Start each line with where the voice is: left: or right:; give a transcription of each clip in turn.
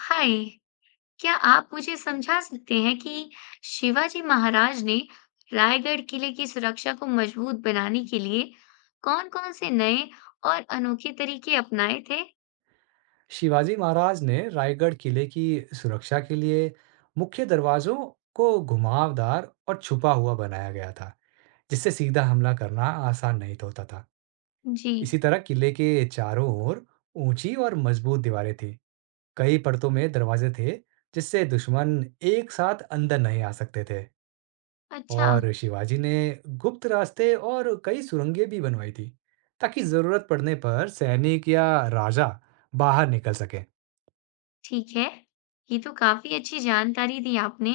left: हाय। क्या आप मुझे समझा सकते हैं कि शिवाजी महाराज ने रायगढ़ किले की सुरक्षा को मजबूत बनाने के लिए कौन-कौन से नए और अनोखे तरीके अपनाए थे।
right: शिवाजी महाराज ने रायगढ़ किले की सुरक्षा के लिए मुख्य दरवाजों को घुमावदार और छुपा हुआ बनाया गया था, जिससे सीधा हमला करना आसान नहीं तो होता था।
left: जी।
right: इसी तरह किले के चारों ओर ऊंची और मजबूत दीवारें थीं। कई परतों में दरवाजे थे, जिससे दुश्मन एक साथ अंदर नहीं आ सकते थे।
left: अच्छा।
right: और शिवाजी ने गुप्त रास्ते और कई सुरंगें भी बनवाई थी, ताकि जरूरत पड़ने पर सैनिक या राजा बाहर निकल सके।
left: ठीक है। ये तो काफी अच्छी जानकारी दी आपने।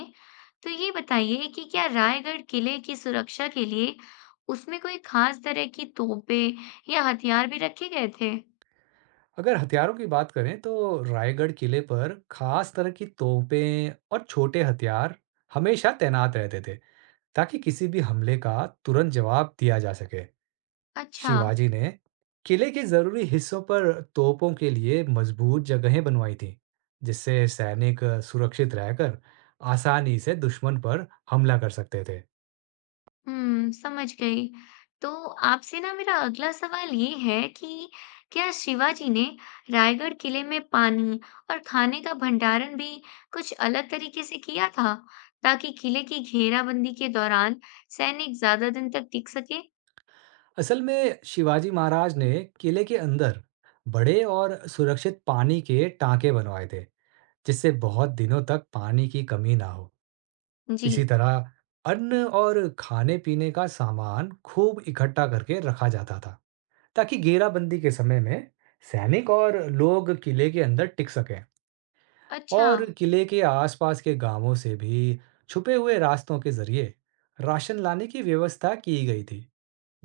left: तो ये बताइए कि क्या रायगढ़ किले की सुरक्षा के लिए उसमें कोई खास तरह की तोपें या हथियार भी रखे गए थे।
right: अगर हथियारों की बात करें तो रायगढ़ किले पर खास तरह की तोपें और छोटे हथियार हमेशा तैनात रहते थे, ताकि किसी भी हमले का तुरंत जवाब दिया जा सके।
left: अच्छा।
right: शिवाजी ने किले के जरूरी हिस्सों पर तोपों के लिए मजबूत जगहें बनवाई थीं, जिससे सैनिक सुरक्षित रहकर आसानी से दुश्मन पर हमला कर सकते थे।
left: हुँ, समझ गई। तो आपसे ना मेरा अगला सवाल ये है कि क्या शिवाजी ने रायगढ़ किले में पानी और खाने का भंडारण भी कुछ अलग तरीके से किया था, ताकि किले की घेराबंदी के दौरान सैनिक ज़्यादा दिन तक टिक सके?
right: असल में शिवाजी महाराज ने किले के अंदर बड़े और सुरक्षित पानी के टांके बनवाए थे, जिससे बहुत दिनों तक पानी की कमी ना हो।
left: जी।
right: इसी तरह अन्न और खाने-पीने का सामान खूब इकट्ठा करके रखा जाता था, ताकि घेराबंदी के समय में सैनिक और लोग किले के अंदर टिक सकें।
left: अच्छा।
right: और किले के आसपास के गांवों से भी छुपे हुए रास्तों के जरिए राशन लाने की व्यवस्था की गई थी,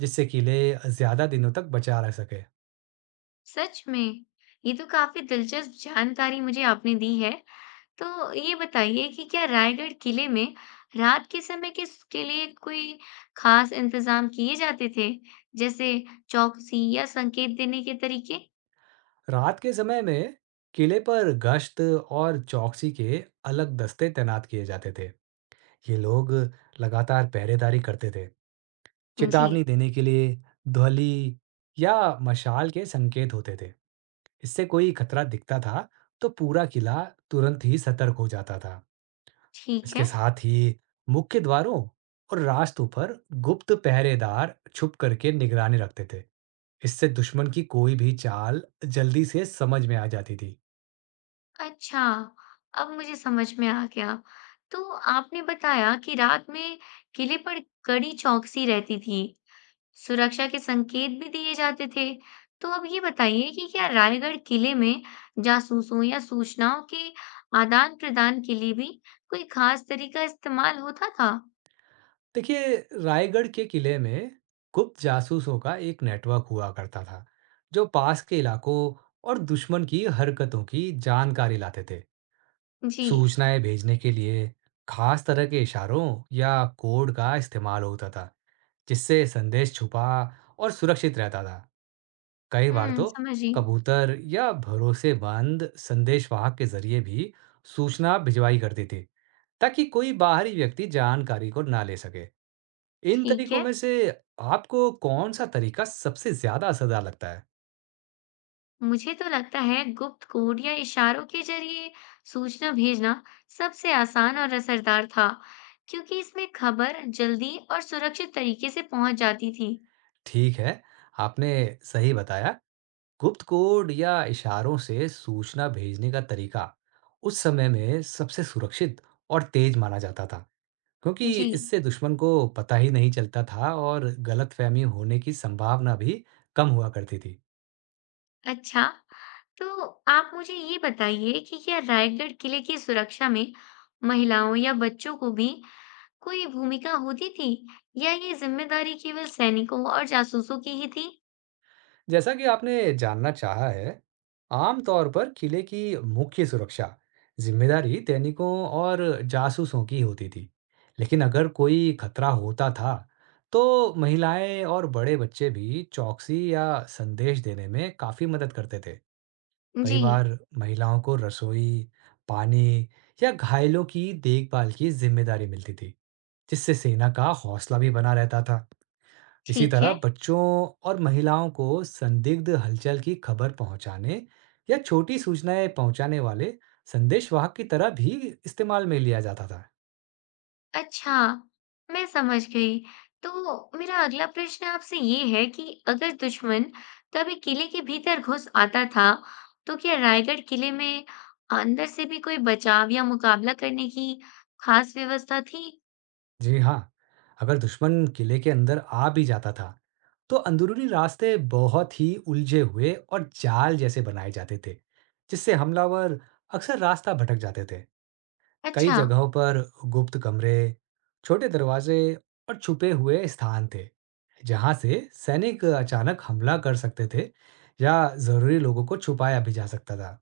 right: जिससे किले ज्यादा दिनों तक बचा रह सके।
left: सच में! ये तो काफ़ी दिलचस्प जानकारी मुझे आपने दी है। तो ये बताइए कि क्या रायगढ़ किले में रात के समय किस के लिए कोई खास इंतजाम किए जाते थे, जैसे चौकसी या संकेत देने के तरीके?
right: रात के समय में किले पर गश्त और चौकसी के अलग दस्ते तैनात किए जाते थे। ये लोग लगातार पहरेदारी करते थे,
left: जी।
right: चेतावनी देने के लिए ध्वलि या मशाल के संकेत होते थे। इससे कोई खतरा दिखता था, तो पूरा किला तुरंत ही सतर्क हो जाता था।
left: ठीक
right: इसके
left: है।
right: साथ ही मुख्य द्वारों और रास्तों पर गुप्त पहरेदार छुप करके निगरानी रखते थे। इससे दुश्मन की कोई भी चाल जल्दी से समझ में आ जाती थी।
left: अच्छा, अब मुझे समझ में आ गया। तो आपने बताया कि रात में किले पर कड़ी चौकसी रहती थी, सुरक्षा के संकेत भी दिए जाते थे। तो अब ये बताइए कि क्या रायगढ़ किले में जासूसों या सूचनाओं के आदान-प्रदान के लिए भी कोई खास तरीका इस्तेमाल होता था?
right: देखिए, रायगढ़ के किले में गुप्त जासूसों का एक नेटवर्क हुआ करता था, जो पास के इलाकों और दुश्मन की हरकतों की जानकारी लाते थे।
left: जी।
right: सूचनाएं भेजने के लिए खास तरह के इशारों या कोड का इस्तेमाल होता था, जिससे संदेश छुपा और सुरक्षित रहता था। कई बार
left: हुँ,
right: तो
left: समझी।
right: कबूतर या भरोसेमंद संदेशवाहक के जरिए भी सूचना भिजवाई करती थी, ताकि कोई बाहरी व्यक्ति जानकारी को ना ले सके। इन
left: ठीक
right: तरीकों
left: है।
right: में से आपको कौन-सा तरीका सबसे ज़्यादा असरदार लगता है?
left: मुझे तो लगता है गुप्त कोड या इशारों के ज़रिए सूचना भेजना सबसे आसान और असरदार था, क्योंकि इसमें खबर जल्दी और सुरक्षित तरीके से पहुँच जाती थी।
right: ठीक है, आपने सही बताया। गुप्त कोड या इशारों से सूचना भेजने का तरीका उस समय में सबसे सुरक्षित और तेज़ माना जाता था, क्योंकि
left: जी।
right: इससे दुश्मन को पता ही नहीं चलता था और गलतफ़हमी होने की संभावना भी कम हुआ करती थी।
left: अच्छा। तो आप मुझे ये बताइए कि क्या रायगढ़ किले की सुरक्षा में महिलाओं या बच्चों को भी कोई भूमिका होती थी या ये जिम्मेदारी केवल सैनिकों और जासूसों की ही थी?
right: जैसा कि आपने जानना चाहा है, आमतौर पर किले की मुख्य सुरक्षा जिम्मेदारी सैनिकों और जासूसों की होती थी, लेकिन अगर कोई खतरा होता था, तो महिलाएं और बड़े बच्चे भी चौकसी या संदेश देने में काफी मदद करते थे। कई
left: जी।
right: बार महिलाओं को रसोई, पानी या घायलों की देखभाल की जिम्मेदारी मिलती थी, जिससे सेना का हौसला भी बना रहता था। इसी
left: ठीक
right: तरह
left: है।
right: बच्चों और महिलाओं को संदिग्ध हलचल की खबर पहुंचाने या छोटी सूचनाएं पहुंचाने वाले संदेशवाहक की तरह भी इस्तेमाल में लिया जाता था।
left: अच्छा, मैं समझ गई। तो मेरा अगला प्रश्न आपसे ये है कि अगर दुश्मन कभी किले के भीतर घुस आता था, तो क्या रायगढ़ किले में अंदर से भी कोई बचाव या मुकाबला करने की खास व्यवस्था थी?
right: जी हाँ, अगर दुश्मन किले के अंदर आ भी जाता था, तो अंदरूनी रास्ते बहुत ही उलझे हुए और जाल जैसे बनाए जाते थे, जिससे हमलावर अक्सर रास्ता भटक जाते थे। कई
left: अच्छा।
right: जगहों पर गुप्त कमरे, छोटे दरवाजे और छुपे हुए स्थान थे, जहां से सैनिक अचानक हमला कर सकते थे या जरूरी लोगों को छुपाया भी जा सकता था।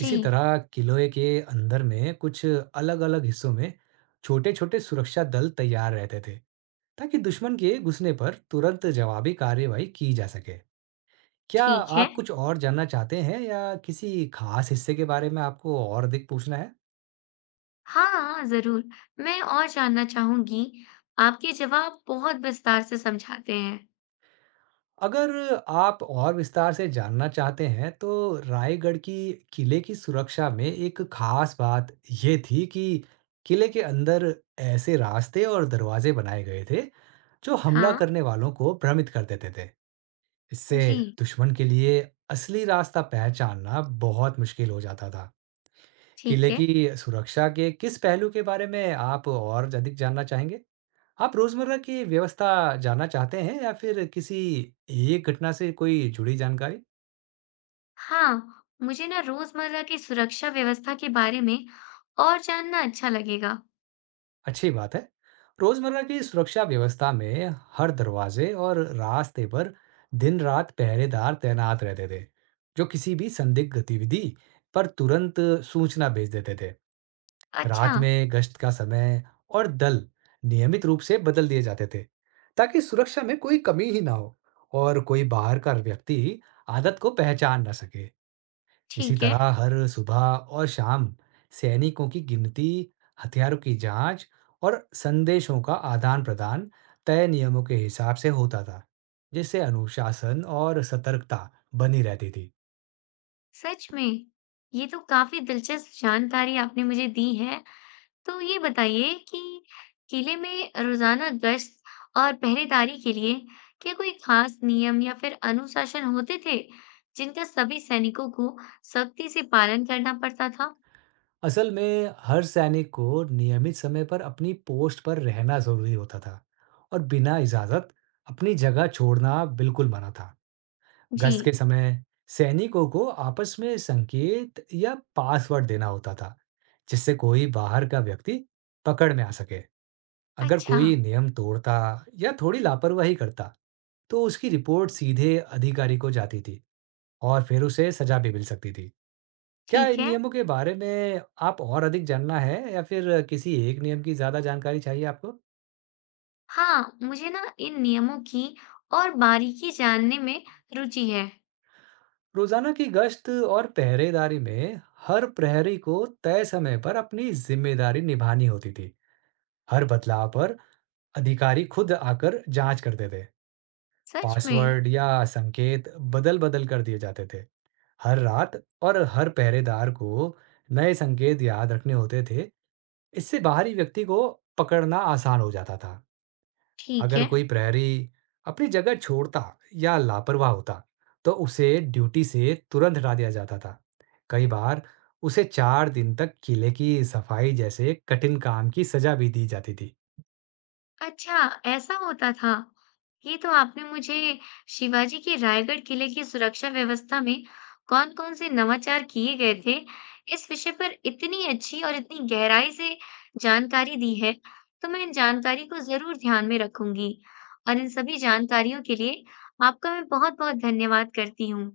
left: जी।
right: इसी तरह किले के अंदर में कुछ अलग-अलग हिस्सों में छोटे-छोटे सुरक्षा दल तैयार रहते थे, ताकि दुश्मन के घुसने पर तुरंत जवाबी कार्रवाई की जा सके। क्या
left: ठीक है।
right: आप कुछ और जानना चाहते हैं या किसी खास हिस्से के बारे में आपको और अधिक पूछना है?
left: हाँ, ज़रूर, मैं और जानना चाहूँगी। आपके जवाब बहुत विस्तार से समझाते हैं।
right: अगर आप और विस्तार से जानना चाहते हैं, तो रायगढ़ की किले की सुरक्षा में एक खास बात ये थी कि किले के अंदर ऐसे रास्ते और दरवाजे बनाए गए थे, जो हमला
left: हाँ।
right: करने वालों को भ्रमित कर देते थे। इससे
left: जी।
right: दुश्मन के लिए असली रास्ता पहचानना बहुत मुश्किल हो जाता था।
left: ठीक
right: किले
left: है।
right: की सुरक्षा के किस पहलू के बारे में आप और अधिक जानना चाहेंगे? आप रोजमर्रा की व्यवस्था जानना चाहते हैं या फिर किसी एक घटना से कोई जुड़ी जानकारी?
left: हाँ, मुझे ना रोज़मर्रा की सुरक्षा व्यवस्था के बारे में और जानना अच्छा लगेगा।
right: अच्छी बात है। रोजमर्रा की सुरक्षा व्यवस्था में हर दरवाजे और रास्ते पर दिन-रात पहरेदार तैनात रहते थे, जो किसी भी संदिग्ध गतिविधि पर तुरंत सूचना भेज देते थे।
left: अच्छा।
right: रात में गश्त का समय और दल नियमित रूप से बदल दिए जाते थे, ताकि सुरक्षा में कोई कमी ही ना हो और कोई बाहर का व्यक्ति आदत को पहचान ना सके। इसी
left: ठीक है।
right: तरह हर सुबह और शाम सैनिकों की गिनती, हथियारों की जांच और संदेशों का आदान-प्रदान तय नियमों के हिसाब से होता था, जिससे अनुशासन और सतर्कता बनी रहती थी।
left: सच में, ये तो काफ़ी दिलचस्प जानकारी आपने मुझे दी है। तो ये बताइए कि किले में रोजाना गश्त और पहरेदारी के लिए क्या कोई खास नियम या फिर अनुशासन होते थे जिनका सभी सैनिकों को सख्ती से पालन करना पड़ता था?
right: असल में हर सैनिक को नियमित समय पर अपनी पोस्ट पर रहना जरूरी होता था और बिना इजाजत अपनी जगह छोड़ना बिल्कुल मना था। गश्त के
left: जी।
right: समय सैनिकों को आपस में संकेत या पासवर्ड देना होता था, जिससे कोई बाहर का व्यक्ति पकड़ में आ सके। अगर
left: अच्छा।
right: कोई नियम तोड़ता या थोड़ी लापरवाही करता, तो उसकी रिपोर्ट सीधे अधिकारी को जाती थी और फिर उसे सजा भी मिल सकती थी। क्या
left: ठीक
right: इन
left: है।
right: नियमों के बारे में आप और अधिक जानना है या फिर किसी एक नियम की ज़्यादा जानकारी चाहिए आपको?
left: हाँ, मुझे ना इन नियमों की और बारीकी जानने में रुचि है।
right: रोज़ाना की गश्त और पहरेदारी में हर प्रहरी को तय समय पर अपनी जिम्मेदारी निभानी होती थी। हर बदलाव पर अधिकारी खुद आकर जांच करते थे।
left: सच में?
right: पासवर्ड या संकेत बदल बदल कर दिए जाते थे हर रात, और हर पहरेदार को नए संकेत याद रखने होते थे। इससे बाहरी व्यक्ति को पकड़ना आसान हो जाता था।
left: ठीक
right: अगर
left: है।
right: कोई प्रहरी अपनी जगह छोड़ता या लापरवाह होता, तो उसे ड्यूटी से तुरंत हटा दिया जाता था। कई बार उसे 4 दिन तक किले की सफाई जैसे कठिन काम की सजा भी दी जाती थी।
left: अच्छा, ऐसा होता था। ये तो आपने मुझे शिवाजी के रायगढ़ किले की सुरक्षा व्यवस्था में कौन-कौन से नवाचार किए गए थे, इस विषय पर इतनी अच्छी और इतनी गहराई से जानकारी दी है, तो मैं इन जानकारी को ज़रूर ध्यान में रखूंगी। और इन सभी जानकारियों के लिए आपका मैं बहुत-बहुत धन्यवाद करती हूँ।